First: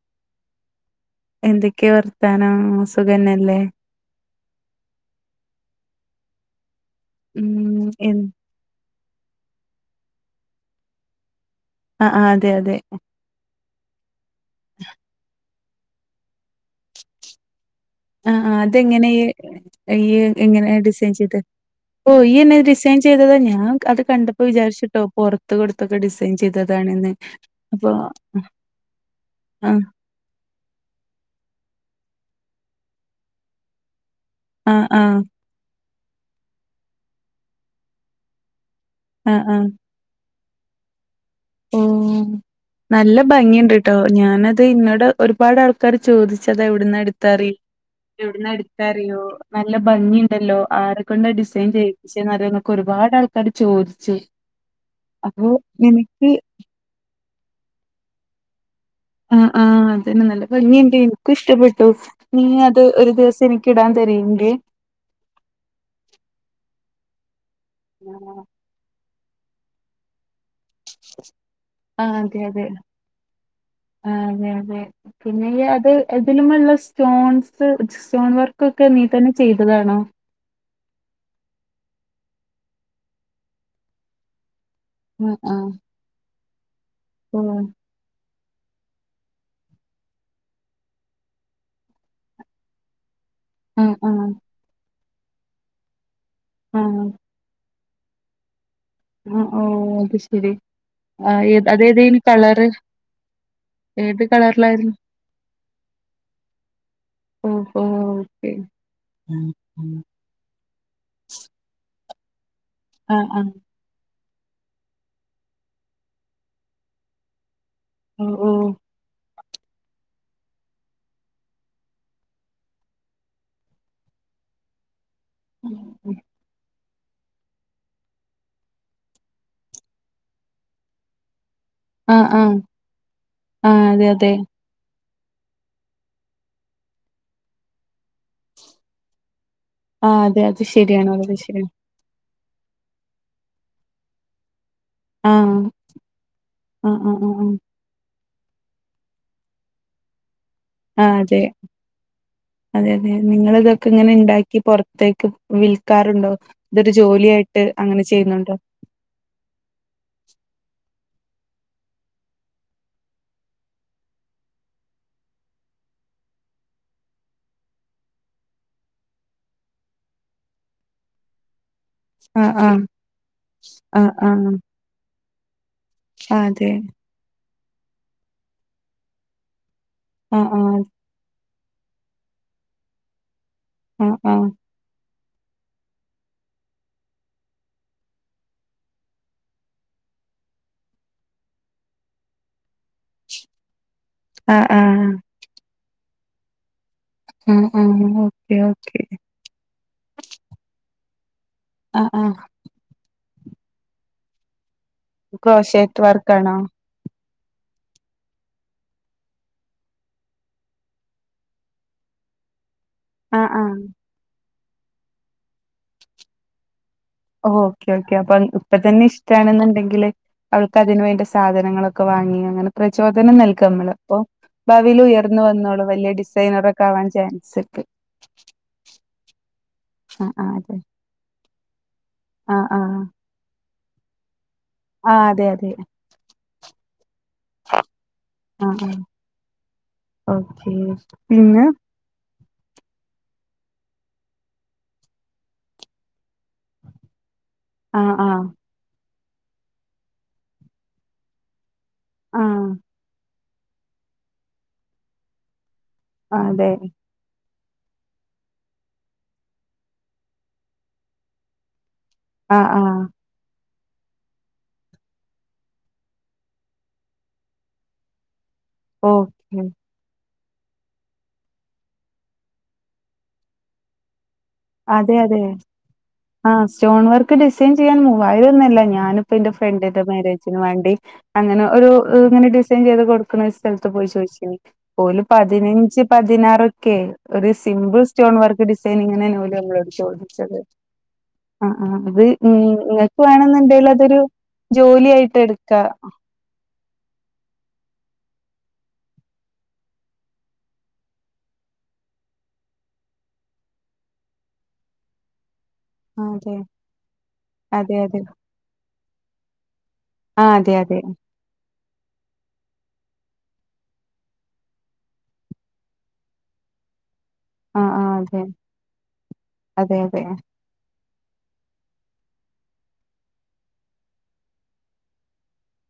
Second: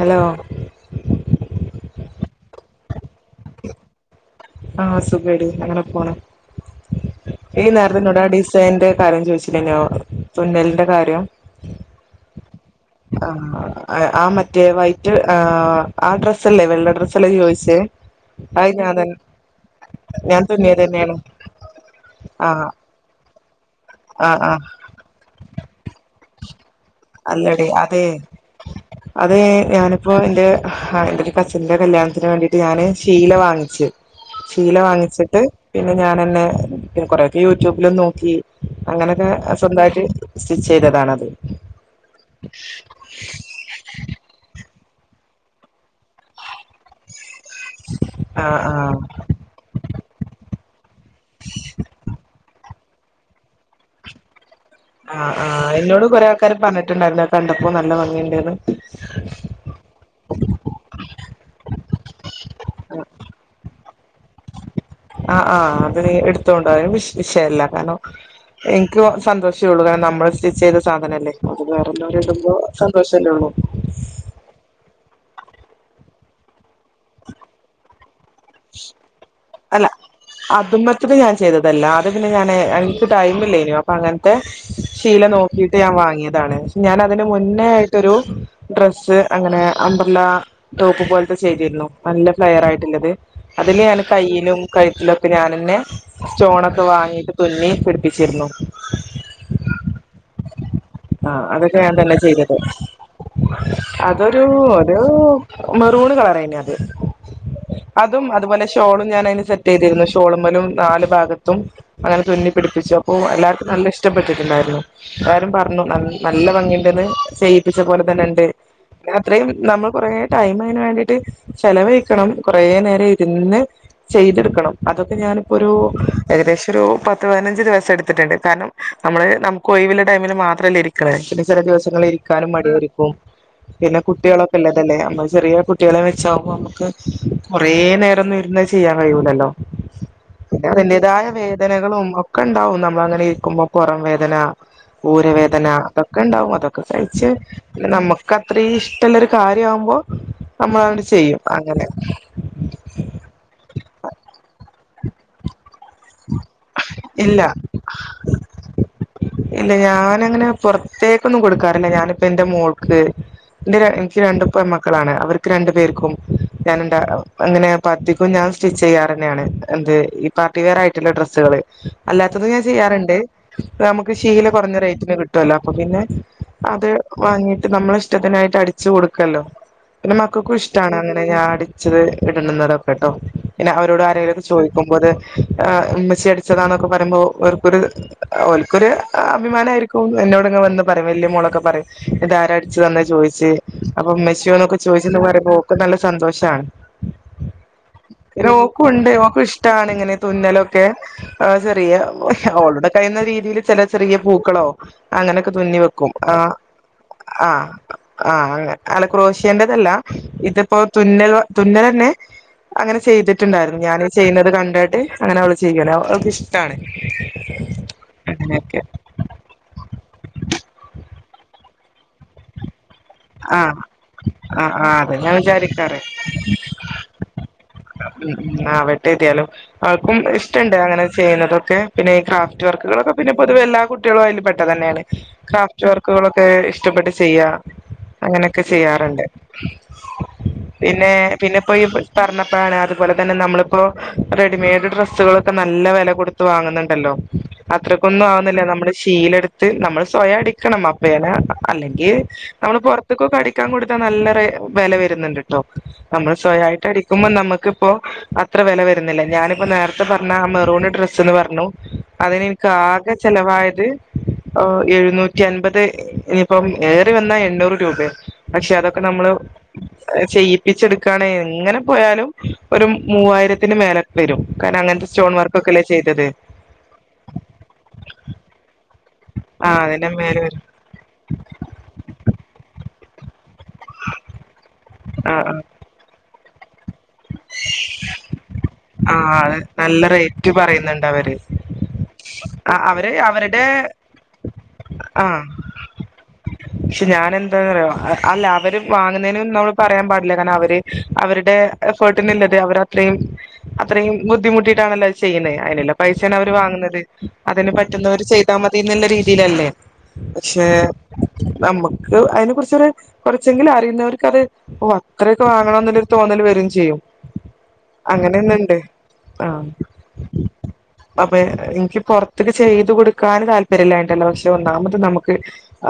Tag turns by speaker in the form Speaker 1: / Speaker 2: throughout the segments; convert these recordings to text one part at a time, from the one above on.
Speaker 1: Hello
Speaker 2: എന്തൊക്കെയാ വർത്താനം സുഖനല്ലേ
Speaker 1: ആഹ് സുഖേടി അങ്ങനെ പോണ് ഈ
Speaker 2: ഉം
Speaker 1: നേരത്തി
Speaker 2: എൻ
Speaker 1: [unintelligible] ന്റെ കാര്യം ചോദിച്ചില്ലനോ തുന്നലിന്റെ കാര്യം
Speaker 2: ആഹ് ആഹ് അതെ അതെ
Speaker 1: ആഹ് ആഹ് മറ്റേവായിറ്റ് ആഹ് ആഹ് ഡ്രസ്സല്ലേ വെള്ള ഡ്രസ്സല്ലേ ചോദിച്ചെ
Speaker 2: ആഹ് ആഹ് അതെങ്ങനെയ ഈ
Speaker 1: ഞാൻ
Speaker 2: എങ്ങനെയ
Speaker 1: തുന്നിയത്
Speaker 2: ഡിസൈൻ
Speaker 1: തന്നെയാണ്
Speaker 2: ചെയ്ത് ഓ ഈയന്നെ
Speaker 1: ആഹ്
Speaker 2: ഡിസൈൻ ചെയ്താ ഞാൻ അത്
Speaker 1: ആഹ്
Speaker 2: കണ്ടപ്പോ
Speaker 1: ആഹ്
Speaker 2: വിചാരിച്ചിട്ടോ പുറത്ത് കൊടുത്തൊക്കെ ഡിസൈൻ ചെയ്തതാണ് എന്ന്
Speaker 1: അല്ലടി അതെ അതെ
Speaker 2: ആഹ്
Speaker 1: ഞാനി പ്പൊ എന്റെ എന്റെ ഒരു കസിന്റെ കല്യാണത്തിന് വേണ്ടിയിട്ട് ഞാന് ശീല വാങ്ങിച്ചു ശീല
Speaker 2: ആഹ് ആഹ്
Speaker 1: വാങ്ങിച്ചിട്ട് പിന്നെ ഞാൻന്നെ കൊറെക്കെ യൂട്യൂബിലും നോക്കി അങ്ങനെയൊക്കെ
Speaker 2: ആഹ് ആഹ്
Speaker 1: സ്വന്തമായിട്ട് സ്റ്റിച്ച് ചെയ്തതാണത്
Speaker 2: ഓ നല്ല ഭംഗിയുണ്ട് കേട്ടോ ഞാനത് ഇന്നോട് ഒരുപാട് ആൾക്കാാര് ചോദിച്ചതാ എവിടന്ന് അടുത്താറിൽ എവിടന്നാ
Speaker 1: ആഹ് ആഹ്
Speaker 2: എടുത്താറിയോ നല്ല ഭംഗിയ ഉണ്ടല്ലോ ആരെക്കൊണ്ട് ഡിസൈൻ ചെയ്യിപ്പിച്ചേ എന്നറിയോ എന്നൊക്കെ ഒരുപാട് ആൾക്കാാര് ചോദിച്ചു
Speaker 1: ആഹ്
Speaker 2: അപ്പൊ
Speaker 1: ആഹ് എന്നോട് കൊറെേ
Speaker 2: നിനക്ക്
Speaker 1: ആൾക്കാര് പറഞ്ഞിട്ടുണ്ടായിരുന്ന കണ്ടപ്പോ നല്ല ഭംഗിയുണ്ടന്ന്
Speaker 2: ആഹ് അതന്നെ നല്ല ഭംഗിയുണ്ട് എനിക്കും ഇഷ്ടപ്പെട്ടു നീ അത് ഒരു ദിവസം എനക്ക് ഇടാൻ തരീങ്കേ
Speaker 1: ആഹ് ആഹ് അത് നീ എടുത്തോണ്ട വി വിഷയല്ല കാരണം എനിക്ക് സന്തോഷമേള്ളൂ കാരണം നമ്മള് സ്റ്റിച്ച് ചെയ്ത് സാധനല്ലേ അത് വേറെല്ലാവരും ഇടുമ്പോ സന്തോഷല്ലേ ഉള്ളൂ
Speaker 2: ആ അതെ അതെ പിന്നെ അത് ഇതിലുമുള്ള സ്റ്റോൺസ് സ്റ്റോൺ വർക്ക് ഒക്കെ നീ തന്നെ ചെയ്തതാണോ
Speaker 1: അതും മത്തിന് ഞാൻ ചെയ്തതല്ല അത് പിന്നെ ഞാൻ എനിക്ക് ടൈം ഇല്ലേനു അ അങ്ങനത്തെ ശീല
Speaker 2: ആഹ് ആഹ്
Speaker 1: നോക്കിയിട്ട് ഞാൻ വാങ്ങിയതാണ് ഞാൻ അതിന്
Speaker 2: ഓഹ്
Speaker 1: മുന്നേ ട്ട് രു ഡ്രസ്സ് അങ്ങനെ അമ്പ്രല ടോപ് പോലത്തെ ചെയ്തിരുന്നു നല്ല ഫ്ലെയർ ആയിട്ടുള്ളത് അതില്
Speaker 2: ആഹ്
Speaker 1: ഞാൻ
Speaker 2: ആഹ്
Speaker 1: കയ്യിലും കഴുത്തിലൊക്കെ ഞാൻന്നെ സ്റ്റോണൊക്കെ
Speaker 2: ആഹ്
Speaker 1: വാങ്ങിട്ട് തുന്നി പിടിപ്പിച്ചിരുന്നു
Speaker 2: ആഹ് ഓ അത് ശെരി ആ ഏ
Speaker 1: അതൊക്കെ ഞാൻ തന്നെ
Speaker 2: അതേതെനു
Speaker 1: ചെയ്തത്
Speaker 2: കളറ് ഏത്
Speaker 1: അതൊരു
Speaker 2: കളറിലായിരുന്നു
Speaker 1: ഒരു മെറൂണ് കളറയിന് അത്
Speaker 2: ഓഹ് ഓഹ്
Speaker 1: അതും
Speaker 2: ഓക്കെ
Speaker 1: അതുപോലെ ഷോളും ഞാൻ അതിന് സെറ്റ് ചെയ്തിരുന്നു
Speaker 2: ആഹ്
Speaker 1: ഷോളുംമേലും നാല് ഭാഗത്തും അങ്ങനെ തുന്നി പിടിപ്പിച്ചു അപ്പോ
Speaker 2: ആഹ്
Speaker 1: എല്ലാവർക്കും നല്ല ഇഷ്ടം ഇഷ്ടപ്പെെട്ടിട്ടുണ്ടായിരുന്നു എല്ലാരും പറഞ്ഞു നല്ല ഭംഗിയുണ്ടന്ന് ചെയ്യിപ്പിച്ച പോലെ തന്നെ
Speaker 2: ഓഹ്
Speaker 1: ഉണ്ട്
Speaker 2: ഓഹ്
Speaker 1: അത്രയും നമ്മൾ കൊറേ ടൈമ് അതിന് വേണ്ടിട്ട് ചെലവഴിക്കണം കുറ നേരം ഇരുന്ന് ചെയ്തെടുക്കണം അതൊക്കെ ഞാനിപ്പോൊ ഒരു ഏകദേശം ഒരു പത്ത് പത്ത് പതിനഞ്ച് ദിവസം എടുത്തിട്ടുണ്ട് കാരണം നമ്മള് നമുക്ക് ഒിഴിവ് ല്ല ടൈമിൽ മാത്രമല്ലേ ഇരിക്കണെ പിന്നെ ചില ദിവസം തിൽ
Speaker 2: ആഹ്
Speaker 1: ഇരിക്കാനും
Speaker 2: ആഹ്
Speaker 1: മടിയൊരിക്കും
Speaker 2: ആഹ്
Speaker 1: പിന്നെ
Speaker 2: അതെ അതെ
Speaker 1: കുട്ടികളൊ ല്ലതല്ലേ നമ്മ ചെറിയ കുട്ടികളെ വെച്ചാവുമ്പോ നമുക്ക് കുറേ നേരൊന്നും ഇരുന്നത് ചെയ്യാൻ കഴിയൂലല്ലോ
Speaker 2: ആഹ് അതെ അത്
Speaker 1: പിന്നെ
Speaker 2: ശരിയാണ്
Speaker 1: അതിന്റതായ
Speaker 2: വളരെ ശരിയാണ്
Speaker 1: വേദനകളും ഒ ഒക്കെ ഉണ്ടാവും നമ്മള അങ്ങനെ ഇരിക്കുമ്പോ പുറം വേദന ഊരവേ
Speaker 2: ആഹ്
Speaker 1: ദന അതൊക്കെ ഉണ്ടാവും അതൊക്കെ
Speaker 2: ആഹ് ആഹ്
Speaker 1: സഹിച്ച്
Speaker 2: ആഹ് ആഹ്
Speaker 1: നമ്മക്ക് അത്രയും ഇഷ്ടമുള്ളരു കാര്യമാവുമ്പോ നമ്മൾ അണ്ട്
Speaker 2: ആഹ്
Speaker 1: ചെയ്യും.
Speaker 2: അതെ
Speaker 1: അങ്ങനെ.
Speaker 2: അതെ അതെ നിങ്ങൾ ഇതൊക്കെ ഇങ്ങനെ ഉണ്ടാക്കി പുറത്തേക്ക് വിൽക്കാറുണ്ടോ? ഇതൊരു
Speaker 1: ഇല്ല
Speaker 2: ജോലിയായിട്ട് അങ്ങനെ ചെയ്യുന്നുണ്ടോ?
Speaker 1: ഇല്ല. ഞാനങ്ങനെ പുറത്തേക്കൊന്നും കൊടുക്കാറില്ല ഞാനിപ്പ എന്റെ മോൾക്ക് എന്റെ ര എനിക്ക് രണ്ടുപെൺ മക്കളാണ്. അവർക്ക് രണ്ടു പേർക്കും, ഞാന എന്ത അങ്ങനെ തത്തിക്കും ഞാൻ സ്റ്റിച്ച് ചെയ്യാറ ന്നെയാണ്, എന്ത് ഈ പാർട്ടി വെയർ ആയിട്ടുള്ള ഡ്രസ്സുകള്. അല്ലാത്തതും
Speaker 2: ആഹ്
Speaker 1: ഞാൻ
Speaker 2: ആഹ്
Speaker 1: ചെയ്യാറുണ്ട്
Speaker 2: ആഹ്
Speaker 1: നമുക്ക് ശീല
Speaker 2: ആഹ്
Speaker 1: കുറഞ്ഞ റേറ്റിന് കിട്ടുവല്ലോ അപ്പൊ പിന്നെ
Speaker 2: ആഹ് അതെ
Speaker 1: അത് വാങ്ങിട്ട് നമ്മള ഇഷ്ടത്തിനായിട്ട് അടിച്ചു കൊടുക്കല്ലോ പിന്നെ
Speaker 2: ആഹ്
Speaker 1: മക്കൾക്കും
Speaker 2: ആഹ്
Speaker 1: ഇഷ്ടമാണ് അങ്ങനെ ഞാൻ അടിച്ചത് ഇടുന്നതൊക്കെട്ടോ. പിന്നെ അവരോട്
Speaker 2: ആഹ്
Speaker 1: ആരെങ്കിലുംക്കെ
Speaker 2: ആഹ്
Speaker 1: ചോ മ്പോത് ആ ഉമ്മച്ചി അടിച്ചതാ എന്നൊക്കെ പറയുമ്പോ ഓർക്കൊരു ഓ ക്കൊരു അഭിമാനമായിയിരിക്കും എന്നോട്ങ്ങനെ വന്ന് പറയും വലിയ മോളൊക്കെ പറയും, ഇത് ആര അടിച്ചു തന്ന ചോദിച്ച്. അപ്പൊ മ്മച്ച
Speaker 2: ആഹ്
Speaker 1: എന്നൊക്കെ ചോദിച്ചന്ന്
Speaker 2: ആഹ്
Speaker 1: പറയുമ്പോ ഓൾക് നല്ല സന്തോഷണ്.
Speaker 2: ആഹ് ആഹ് ഓക്കെ ഓക്കെ
Speaker 1: ഓൾകുണ്ട്. ഓക്കു ഇഷ ഇഷ്ട്ടാണ് ഇങ്ങനെ തുന്നലൊക്കെ, ചെറിയ
Speaker 2: ആഹ് ആഹ്
Speaker 1: ഓളുടെ കഴുന്ന രീതിയിൽ. ചെില ചെറിയ പൂക്കളോ അങ്ങനെയൊക്കെ തുന്നി
Speaker 2: ക്രോഷേറ്റ്
Speaker 1: വെക്കും. ആ
Speaker 2: വർക്കാണോ?
Speaker 1: ആ. ആഹ് അങ്ങനെ അല ക്രോഷ്യേൻ്റെതല്ല ഇത്പ്പോ തുന്നൽവ തുന്നലന്നെ അങ്ങനെ
Speaker 2: ആഹ്
Speaker 1: ചെയ്ത്ട്ട്ണ്ടാര്ന്നു
Speaker 2: ആഹ്
Speaker 1: ഞാന് ചെയ്യ്ന്നത് കണ്ടേട്ട് അങ്ങനെ അവള് ചെയ്യലാ അവൾക്കിഷ്ടാണ്
Speaker 2: ഓക്കെ ഓക്കെ അപ്പം ഇപ്പ തന്നെ ഇഷ് ട്ടാണ് ന്ന്ണ്ടെങ്കില് അവൾക്ക് അതിന് വേണ്ട സാധനങ്ങളൊക്കെ വാങ്ങി അങ്ങനെ പ്രചോദനം
Speaker 1: ആ
Speaker 2: നൽഖമ്മള് പ്പൊ
Speaker 1: ആ ആ
Speaker 2: ഭാവീല്
Speaker 1: അത് ഞാൻ
Speaker 2: ഉയർന്നു വന്നോളു
Speaker 1: വിചാരിക്കാറ്
Speaker 2: വല്യയ ഡിസൈനറൊ കാണാൻ പേൻസ്ക്
Speaker 1: ആഹ് വെട്ട് കിട്ടിയാലും ആൾക്കും
Speaker 2: ആഹ് ആഹ്
Speaker 1: ഇഷ്റ്റണ്ട്
Speaker 2: അതെ
Speaker 1: അങ്ങനെ ചെയ്യുന്നതക്കെ പിന്നെ ക്രാഫ്റ്റ്
Speaker 2: ആഹ് ആഹ്
Speaker 1: വർക്കുകളൊക്കെ പിന്ന പൊതുവെ എല്ലാ കുട്ട്യേളുയ്ല് പഠി അതന്നെണ്
Speaker 2: ആഹ് അതെ അതെ
Speaker 1: ക്രാഫ്റ്റ് വർക്കുകളൊക്കെ ഇഷ്ടപ്പെട്ട് ചെയ്യാ അങ്ങനെക്കെ
Speaker 2: ആഹ് ആഹ്
Speaker 1: ചെയ്യാറ്ണ്ട്
Speaker 2: ഓക്കേ
Speaker 1: പിന്നെ പിന്നെ പ്പ ഈ പർഞ്ഞപ്പഴാണ് അത്പോലെതന്നെ നമ്മള്പ്പോ റെഡിമെയ്ഡ് ഡ്രസ്സുകളൊക്കെ നല്ല വെല കൊട് ത്ത് വാങ്ങുന്നുണ്ടല്ലോ
Speaker 2: ആഹ്
Speaker 1: അത്രയ്ക്കൊന്നു
Speaker 2: ആഹ്
Speaker 1: ആവ്ന്നില്ല നമ്മള് ഷീലട്ത്ത് നമ്മള്സ്വയഅടിക്കണം അപ്പേന അല്ലെങ്കി
Speaker 2: ആഹ്
Speaker 1: അമ്മള് പൊർത്ത്ക്കൊക്കെ അടി ക്കാകൊടുത്താ നല്ല റെ വെല വരുന്ന്ണ്ട്ട്ടോ അമ്മള്
Speaker 2: അതെ
Speaker 1: സ്വയായിട്ട് അടി ക്കുംമ്പ നമ്മക്ക്പ്പോ അത്ര വെല വര്ന്നില്ല ഞാന്പ്പോ നേരത്തെ പറഞ്ഞ ആഹ് മെറൂണ് ഡ്രസ്സ്ന്ന് പർണു
Speaker 2: ആഹ്
Speaker 1: അതിനിൻക്ക്
Speaker 2: ആഹ്
Speaker 1: ആകെ ചെലവായത് ഓ എഴുന്നൂറ്റി എൻപത് ഇനിപ്പം ഏറി വന്നാ എണ്ണൂറ് രൂപയ പക്ഷെ അതൊ ക്കെനമ്മള്
Speaker 2: ഓക്കെ
Speaker 1: ചെയ്യിപ്പിച്ചെട്ക്കാണെ എങ്ങനെ പോയാലും ഒരു മുവ്വായിരത്തിന് മേല വരും കാര്നം അങ്ങൻത്തെ
Speaker 2: അതെ
Speaker 1: സ്റ്റോൺ
Speaker 2: അതെ
Speaker 1: വർക്കൊക്കല്ലേ ചെയ്തത്
Speaker 2: ആഹ് സ്റ്റോൺ വർക്ക് ഡിസൈൻ ചിയ്യാൻ മൂവ്വായിരന്നൊല്ല ഞാന്പ്പന്റെ
Speaker 1: ആ
Speaker 2: ഫ്രണ്ടിന്റെ
Speaker 1: അതിന്റെ മേലെ
Speaker 2: മാരേജ്ന്
Speaker 1: വരും
Speaker 2: വാണ്ടി അങ്ങനെ ഒരു ഇങ്ങനെ ഡിസൈൻ ചെയ്ത് കൊട്ക്ക്ണെ സ്ഥലത്ത് പോയി സോയ്സിനി ഓല്
Speaker 1: ആ ആ
Speaker 2: പതിനഞ്ച് പതിനാറൊക്കെ ഒര് സിമ്പ്ൾ സ്റ്റോൺ വർക്ക് ഡിസെ
Speaker 1: ആഹ് അതെ
Speaker 2: എട് ചോദിപ്പിച്ചത് ആഹ് ആഹ് അത് നിങ്
Speaker 1: ആ അവര്
Speaker 2: ങ്ങക്ക്
Speaker 1: അവരുടെ
Speaker 2: വേണംന്ന്ണ്ടേലതൊരു ജോലിയായിട്ടെട്ക്കാ
Speaker 1: ക്ഷെ ഞാനന്താറ്യോ അഅല്ല അവര് വാങ്ങുന്നയ്നുന്നോ പറയം പാടില്ല കാര്ണം അവര് അവര്ടെ എഫേട്ടിന്ള്ളത് അവര് അത്രീം അത്രീം ബുദ്ധിമുട്ടിട്ടാണല്ലോ ചെയ്യ്ണെ ഹ് അഎല്ലം പൈസേണ് അവര്
Speaker 2: അതെ
Speaker 1: വാങ്ങ്ന്നത് അത് ന്
Speaker 2: അതെ അതെ
Speaker 1: പറ്റുന്നോര് ചെയ്താമതിന്ന്ല്ല രീതിയിലല്ലേ
Speaker 2: ആഹ്
Speaker 1: പക്ഷേ
Speaker 2: അതെ അതെ
Speaker 1: നമക്ക് അയ്നെ കുർച്ചൊര് കൊറച്ചെങ്കിലു അറിയുന്നവർക്ക് അത് ഒ അത്രേക്കെ വാങ്ങണംന്ന്ല്ലര് തോന്നല് വരും ചിയ്യും
Speaker 2: ആ ആ അതെ
Speaker 1: അങ്ങനെന്നണ്ട് ആഹ്
Speaker 2: അതെ അതെ
Speaker 1: അപ്പെ ഇൻക്യ പുൊർത്ത്ക്ക് ചെയ്ത് കൊടുക്കാന് താല്പര്യല്ലായിട്ടല്ല പക്ഷെ ഒന്നാമത് നമക്ക്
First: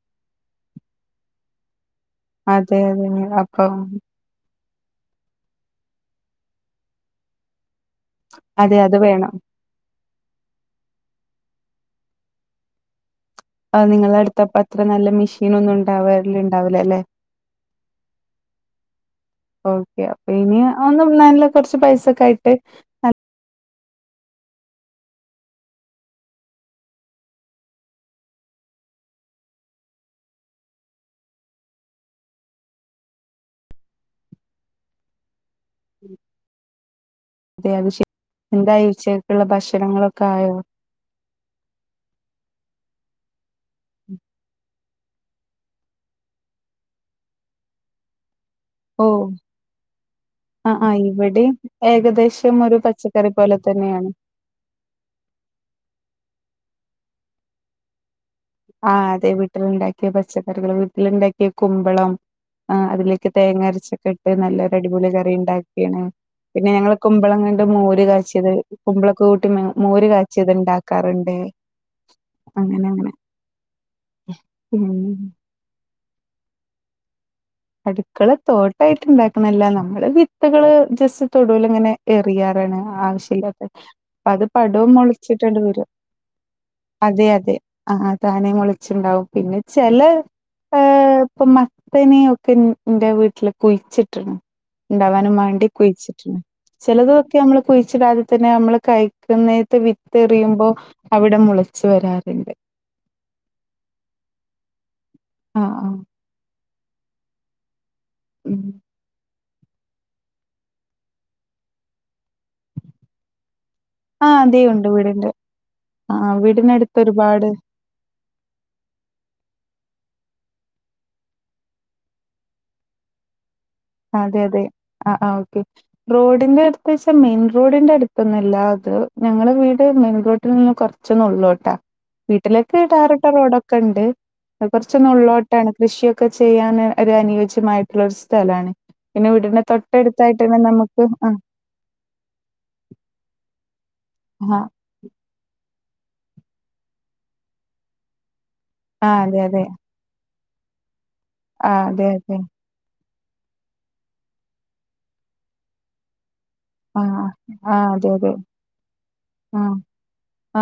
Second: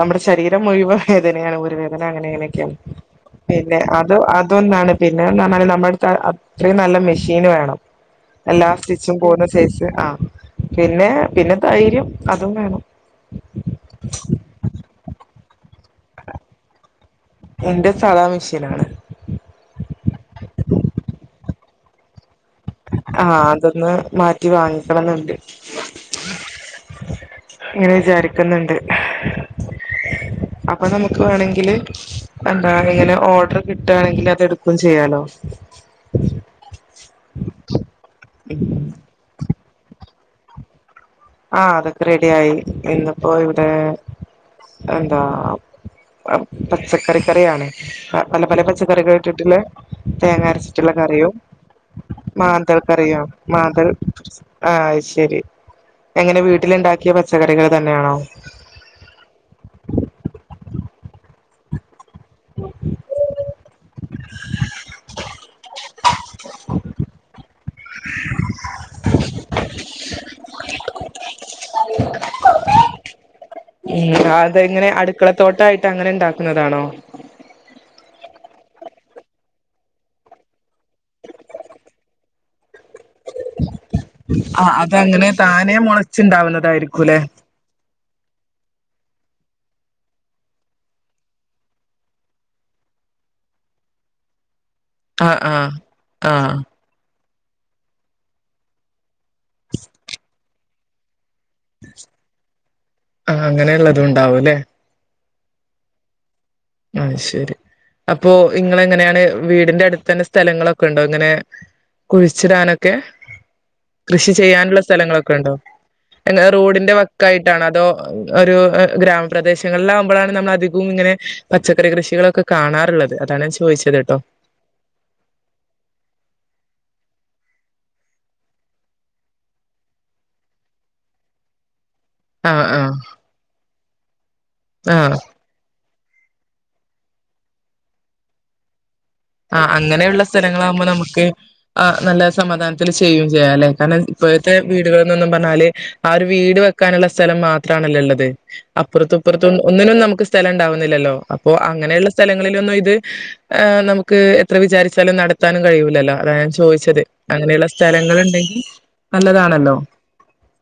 Speaker 1: അമ്ടെ ശരീരം മുയ് വ വേദനയാണ് ഊര വേദന അങ്ങനെ ങ്ങനെയൊക്കെണ്
Speaker 2: അതെ അതെ അപ്പം
Speaker 1: പിന്നെ അഹ് അത് അതൊന്നാണ് പിന്നെ ന്നർഞ്ഞാല് നമ്മട്ത്ത് അ അത്രീം നല്ല മെഷീന് വേണം എല്ലാ
Speaker 2: അതെ അത്
Speaker 1: സ്റ്റിച്ചും
Speaker 2: വേണം.
Speaker 1: പോണ തേച്ച് ആഹ് പിന്നെ പിന്നെ കൈര്യം അതും വേണം
Speaker 2: ആഹ് നിങ്ങളട്ത്തപ്പത്ര നല്ല മെഷീൻ ഒന്നുണ്ടാവല് ണ്ടാവൂലല്ലെ
Speaker 1: ഇന്റെ സാദാ മെഷീനാണ്
Speaker 2: ഓക്കെ അപ്പൊ ഇനിയാഒന്നും നല്ല കൊർച്ച് പൈസക്കായ്ട്ട്
Speaker 1: ആഹ് അതൊന്ന് മാറ്റി വാങ്ങിക്കണം ന്ന്ണ്ട് ങ്ങനെ വിജാരിക്ക്ന്ന്ണ്ട് അപ്പൊ നമ്മക്ക് വേണെങ്കില് എന്താ ഇങ്ങനെ ഓഡ്രർ കിട്ടാണെങ്കില് അത് എടുക്കും ചെയ്യാലോ
Speaker 2: അതെ അത് ശരി എന്തായി ഉച്ചക്ക്ള്ള ഭക്ഷണങ്ങളൊക്കെ ആയോ
Speaker 1: ആഹ് അതൊക്കെ റെഡിയായി ഇന്ന്പ്പോ ഇവിടെ എന്താ പച്ചക്കറിക്കറിയാണ് പല പല പച്ച
Speaker 2: ഓ
Speaker 1: കറികേട്ട്ട്ടില്ലേ തേങ്ങ
Speaker 2: ആ ആ
Speaker 1: അരഷ്റ്റുള്ള കറിയും
Speaker 2: ഇവിടെയും ഏകദേശം ഒരു
Speaker 1: മാന്തൾക്കറിയോ
Speaker 2: പച്ചക്കറി പോലെ
Speaker 1: മാന്തൾ
Speaker 2: തന്നെയാണ്.
Speaker 1: ആഹ് അയ്ശരി എങ്ങനെ വീട്ടില്ണ്ടാക്കിയ പച്ചക്കറികൾ തന്നെയാണോ
Speaker 2: ആഹ് അതെ വീട്ടില്ണ്ടാക്കിയ പച്ചക്കറികൾ വീട്ടില്ണ്ടാക്കിയ കുമ്പളം ആഹ അതിലേക്ക് തേങ്ങ അരച്ചൊക്കെ ഇട്ട് നല്ലൊരു അടിപൊളി കറി ഇണ്ടാക്കീണ് പിന്നെ ഞങ്ങള് കുമ്പളം കൊണ്ട് മോര് കാച്യത് കുമ്പളൊക്കെ കൂട്ടി മോര് കാച്ചിയത് ഇണ്ടാക്കാറ്ണ്ട്
Speaker 1: [unintelligible]
Speaker 2: അങ്ങനെ അങ്ങനെ
Speaker 1: ഉം അതെങ്ങനെ
Speaker 2: ഉം
Speaker 1: അടുക്കളത്തോട്ടായിട്ടങ്ങനെ ഇണ്ടാക്കുന്നതാണോ?
Speaker 2: അടുക്കള തോട്ടായിട്ട്ണ്ടാക്ക്ണല്ല നമ്മള് വിത്തുകള് ജസ്റ്റ് തൊടൂലിങ്ങനെ എറിയാറാണ് ആ [unintelligible] അത്
Speaker 1: ആഹ്
Speaker 2: പടോം
Speaker 1: അതങ്ങനെ
Speaker 2: മൊളച്ചിട്ടട്
Speaker 1: താനെ
Speaker 2: വരും
Speaker 1: മുളച്ചുണ്ടാവുന്നതായിരിക്കുംല്ലേ
Speaker 2: അതെ അതെ ആഹ് താനേ മുളച്ചിണ്ടാവും പിന്നെ ചെല ഏഹ ഇപ്പൊ മത്തന് ക്കെ ഇന്റെ വീട്ടില് കുഴിച്ചിട്ട്ണ് ഇണ്ടാവാനും
Speaker 1: ആഹ്
Speaker 2: മാണ്ടി
Speaker 1: ആഹ്
Speaker 2: കുഴിച്ചിട്ട്ണ്
Speaker 1: ആഹ്
Speaker 2: ചെലതൊക്കെ നമ്മള് കുഴിച്ചിടാതെ തന്നെ നമ്മള് കഴിക്കുന്നെത്തെ വിത്തെറിയുമ്പോ അവിടെ മുളച്ച് വരാറ്ണ്ട്
Speaker 1: ആഹ് അങ്ങനെയിള്ളതും ണ്ടാവും ല്ലേ
Speaker 2: ആഹ് ആഹ്
Speaker 1: അയ്ശരി അപ്പൊ
Speaker 2: ഉം
Speaker 1: ഇങ്ങളങ്ങനെയാണ് വീടിന്റെ അടുത്തന്നെ സ്ഥലങ്ങളൊക്കെ ഇണ്ടോ ഇങ്ങനെ കുഴിച്ചിടാനൊക്കെ?
Speaker 2: ആ
Speaker 1: കൃഷി
Speaker 2: അതെ
Speaker 1: ചെയ്യാന്ള്ള
Speaker 2: ഉണ്ട് വീടിന്റെ
Speaker 1: സ്ഥലങ്ങളൊക്കെ ഇണ്ടോ
Speaker 2: ആ
Speaker 1: റോഡിന്റെ
Speaker 2: വീടിനടുത്ത് ഒരുപാട്
Speaker 1: വക്കായിട്ടാണോ അതോ ഒരു ഗ്രാമപ്രദേശങ്ങളിലാവുമ്പളാണ് നമ്മളധികവും ഇങ്ങനെ പച്ചക്കറി കൃഷികളൊക്കെ കാണാറ്ള്ളത് അതാണ് ഞാൻ ചോദിച്ചത് ട്ടോ
Speaker 2: അതെ അതെ ആഹ് ആഹ് ഓക്കെ റോഡിന്റെ അടുത്തേയ്ച്ചാൽ മെയിൻ റോഡിന്റെ അടുത്തൊന്നും അല്ല അത് ഞങ്ങളെ വീട് മെയിൻ റോട്ടിൽ നിന്നും കുറ റച്ചൊന്നുള്ളോട്ട
Speaker 1: ആഹ്
Speaker 2: വീട്ടിലൊക്കെ ഈ
Speaker 1: ആഹ്
Speaker 2: ടാറിട്ട റോഡൊക്കെ ഇണ്ട്
Speaker 1: ആഹ്
Speaker 2: കൊറച്ചൊന്നുള്ളോട്ട ട്ടാണ് കൃഷിയൊക്കെ ചെയ്യാന് ഒരു അനുയോജ്യമായിട്ടുള്ളൊരു സ്ഥലാണ്. പിന്നെ വീടിന്റെ
Speaker 1: ആഹ് അങ്ങനെയുള്ള
Speaker 2: തൊട്ടടുത്തായിട്ടന്നെ
Speaker 1: സ്ഥലങ്ങളാകുമ്പോ
Speaker 2: നമുക്ക്
Speaker 1: നമ്മക്ക്
Speaker 2: ആഹ്
Speaker 1: ആഹ് നല്ല സമാധാനത്തിൽ ചെയ്യും ചെയ്യാല്ലേ കാരണം ഇപ്പോഴത്തെ
Speaker 2: ആഹ്
Speaker 1: വീടുകൾ ന്നും പറഞ്ഞാല് ആ ഒരു വീട് വെക്കാനുള്ള സ്ഥലം മാത്രാണലോ ഇള്ളത് അപർത്തും
Speaker 2: ആഹ് അതെ
Speaker 1: ഇപ്പർത്തൊന
Speaker 2: അതെ.
Speaker 1: ഒന്നിനും നമുക്ക് സ്ഥലം ഉണ്ടാവുന്നില്ലല്ലോ അപ്പൊ
Speaker 2: ആഹ് അതെ
Speaker 1: അങ്ങനെയുള്ള
Speaker 2: അതെ.
Speaker 1: സ്ഥലങ്ങളിലൊന്നും ഇത് ആഹ് നമുക്ക് എത്ര വിചാരിച്ചാലും നടത്താനും കഴിയൂല്ലല്ലോ അത ഞൻ ചോദിച്ചേ ച്ചത്
Speaker 2: ആഹ്
Speaker 1: അങ്ങനെയുള്ള
Speaker 2: ആഹ് അതെ അതെ.
Speaker 1: സ്ഥലങ്ങള്ണ്ടെങ്കിൽ നല്ലതാണല്ലോ
Speaker 2: ആഹ്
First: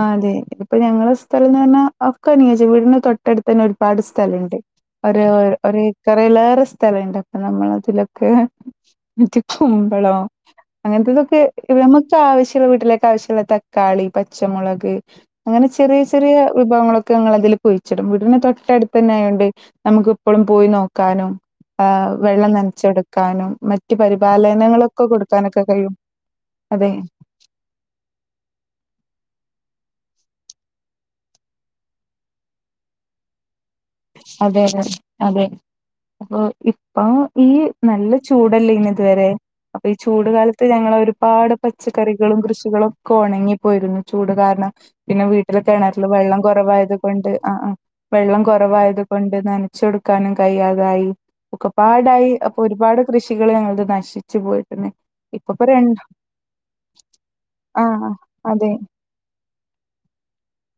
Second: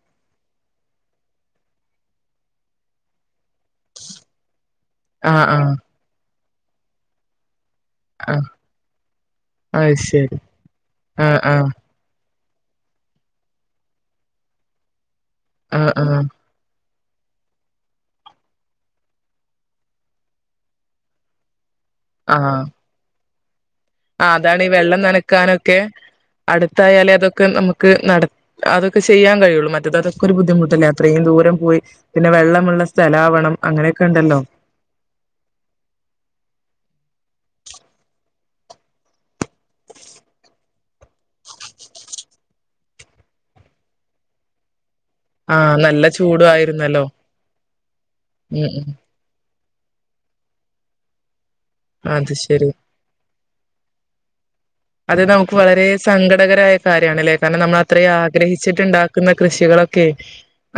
Speaker 2: ആ അതെ ഇതിപ്പൊ ഞങ്ങളെ സ്ഥലം എന്ന് പറഞ്ഞാ [unintelligible] വീടിന് തൊട്ടടുത്ത് തന്നെ ഒരുപാട് സ്ഥലണ്ട് ഒര്
Speaker 1: ആ ആ
Speaker 2: ഒരെക്കറിലേറെ സ്ഥലണ്ട് അപ്പൊ നമ്മൾ അതിലൊക്കെ
Speaker 1: ആ
Speaker 2: ക്കെ [unintelligible]
Speaker 1: അത്
Speaker 2: കുമ്പളം
Speaker 1: ശരി ആ
Speaker 2: അങ്ങനത്തെതൊക്കെ
Speaker 1: ആ
Speaker 2: നമ്മക്ക് ആവശ്യള്ള വീട്ടിലേക്ക് ആവശ്യള്ള തക്കാളി പച്ചമുളക് അങ്ങനെ
Speaker 1: ആ
Speaker 2: ചെറിയ
Speaker 1: ആ
Speaker 2: ചെറിയ വിഭവങ്ങളൊക്കെ ഞങ്ങൾ അതില് കുഴിച്ചിടും വീടിന് തൊട്ടടുത്തന്നെ ആയൊണ്ട് നമ്മക്ക് ഇപ്പോളും പോയി നോക്കാനും ആ
Speaker 1: ആ
Speaker 2: വെള്ളം നനച്ചൊടുക്കാനും മറ്റ് മറ്റ് പരിപാലനങ്ങളൊക്കെകൊട്
Speaker 1: കാനൊക്കെ അട്ത്തായാല് അതൊക്കെനമുക്ക്നട അതൊക്കെ ചെയ്യാൻ കഴിയുള്ളമറ്റത് അതൊക്കെഒരുബുദ്ധിമുട്ടല്ലേ അത്രയുംദൂരംപോയി പിന്നെ വെള്ളമുള്ള സ്തലാവണം അങ്ങനെ
Speaker 2: അതെ അതെ പ്പൊഇപ്പൊ ഈ നല്ല ചൂടല്ലേയ്നി ഇത് വരെ അപ്പൊ ഈ ചൂട് കാലത്ത് ഞങ്ങളെ ഒരുപാട് പച്ചക്കറികളും കൃഷികളും ഒക്കെ ഉണങ്ങിപ്പോയിരുന്നു ചൂട് കാരണം പിന്നെ വീട്ടിലെ
Speaker 1: ആഹ്
Speaker 2: കിണറ്റിൽ
Speaker 1: നല്ല
Speaker 2: വെള്ളം
Speaker 1: ചൂടു
Speaker 2: കൊറവായത്
Speaker 1: ആയിരുന്നല്ലോ
Speaker 2: കൊണ്ട് ആഹ അഹ വെള്ളം കൊറ
Speaker 1: ഉം ഉം
Speaker 2: കൊണ്ട് നനചൊട്ക്കാനും കയ്യാതായി ഒക്കെപാടായി
Speaker 1: അത്
Speaker 2: അപ്പൊ
Speaker 1: ശരി
Speaker 2: ഒരുപാട് കൃഷികള് ഞങ്ങളത് നശിച്ച് പോയി
Speaker 1: അത് നമുക്ക് വളരേ സങ്കടകരായ കാര്യണല്ലേ കാരണം നമ്മൾ
Speaker 2: ആ
Speaker 1: അത്രയും
Speaker 2: അതെ
Speaker 1: ആഗ്രഹിച്ചിട്ട്ണ്ടാ ക്ക്ന്ന കൃഷികളൊക്കെ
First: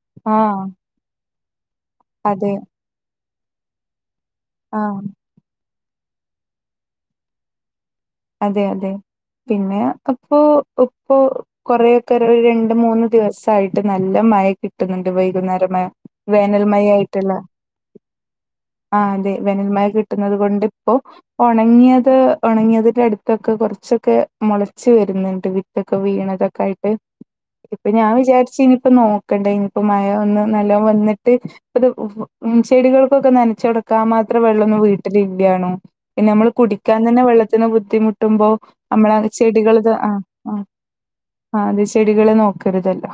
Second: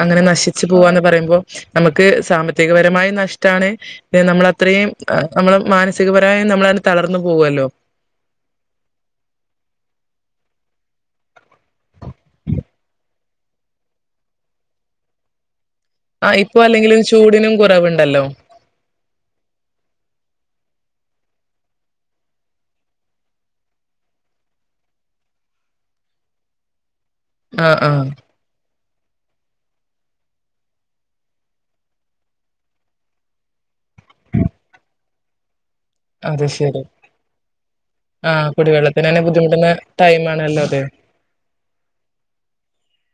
Speaker 1: അങ്ങനെ
Speaker 2: ആ
Speaker 1: നശിച്ചു പോവാന്ന് പറയുമ്പോ നമക്ക്
Speaker 2: അതെ
Speaker 1: സാമ്പത്തികപരമായി നഷ്ടമാണ് ഇത് നമ്മള അത്രം
Speaker 2: ആ
Speaker 1: നമ്മള് മാനസികപരായി നമ്മളന്നെ തളർന്നു പോവുല്ലോ
Speaker 2: അതെ അതെ പിന്നെ അപ്പൊ ഒപ്പൊ കൊറെഒക്കെ ഒര് രണ്ട് മൂന്ന് ദിവസായിട്ട് നല്ല മഴ കിട്ടുന്ന്ണ്ട് വൈകുന്നേര മയ
Speaker 1: ആ ഇപ്പൊ അല്ലെങ്കില്ചൂടിനും കുറവ് ഉണ്ടല്ലോ
Speaker 2: ആ അതെ വെനൽ മയകിട്ടുന്നത് കൊണ്ട് ഇപ്പോ ഒണങ്ങിയത് ഒണങ്ങിയത് ഇ അടുത്തൊക്കെ കുറച്ചൊക്കെ മൊളച്ച് വെര്ന്ണ്ട് വിതൊക്കെ വീണതൊക്കെ ആയിട്ട്
Speaker 1: ആഹ്
Speaker 2: ഇപ്പം
Speaker 1: ആഹ്
Speaker 2: ഞാൻ വിചാരിച്ച് ഇനിപ്പ നോക്കണ്ട ഇനിപ്പോമയഒന്ന് നല്ല വന്ന്ട്ട് പ്പത്മം ചെടികൾക്കൊക്കെ നനച്ചൊടക്കാൻ മാത്രം വെള്ളൊന്നും വീട്ടില ഇല്ല്യേണു പിന്നെ
Speaker 1: അത്
Speaker 2: നമ്മള്
Speaker 1: ശരി
Speaker 2: കുടിക്കാൻ തന്നെ വെള്ളത്തിന് ബുദ്ധിമുട്ടുമ്പോ
Speaker 1: ആഹ് കുടിവെള്ളത്തിന് തന്നെ
Speaker 2: ഞമ്മള്
Speaker 1: ബുദ്ധിമുട്ടുന്ന
Speaker 2: ചെടികൾത് ആഹ്
Speaker 1: ടൈം ആണല്ലോ
Speaker 2: ആഹ്
Speaker 1: അത്
Speaker 2: ആഹ് അത് ചെടികളെ നോക്കരുതല്ലോ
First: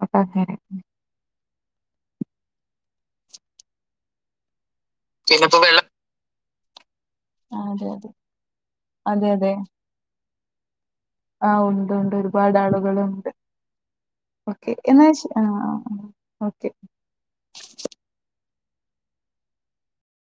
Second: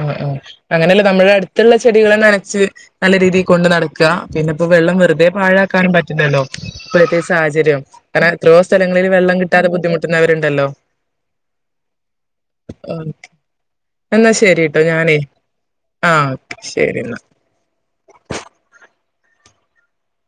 Speaker 1: ആഹ്
Speaker 2: അപ്പൊ
Speaker 1: ആഹ്
Speaker 2: അങ്ങനെ
Speaker 1: അങ്ങനെല്ല നമ്മളെ അട്ത് ഉള്ള ചെടികളെ നനച്ച് നല്ല രീതിയിൽ കൊണ്ട് നടക്ക് പിന്നെ ഇപ്പോ വെള്ളം വ വെറുതെ
Speaker 2: പിന്നെപ്പോ വെള്ളം
Speaker 1: പാഴാക്കാനും പറ്റില്ലല്ലോ ഇപ്പഴത്തെ സാഹചര്യം
Speaker 2: അതെ അതെ
Speaker 1: കരണം എത്രയോ സ്ഥലങ്ങളിൽ
Speaker 2: അതെ
Speaker 1: വെള്ളം കിട്ടാതെ ബുദ്ധിമുട്ട് ട്ട്ന്നവരുണ്ടല്ലോ
Speaker 2: ആഹ് ഉണ്ട് ഉണ്ട് ഒരുപാട്
Speaker 1: ഓക്കെ
Speaker 2: ആളുകളുണ്ട്
Speaker 1: എന്നാ
Speaker 2: ക്കെ
Speaker 1: ശരിട്ടോ
Speaker 2: എന്ന്
Speaker 1: ഞാനേ
Speaker 2: വെച്ച് ആഹ് ആഹ് ഓക്കെ
Speaker 1: [unintelligible]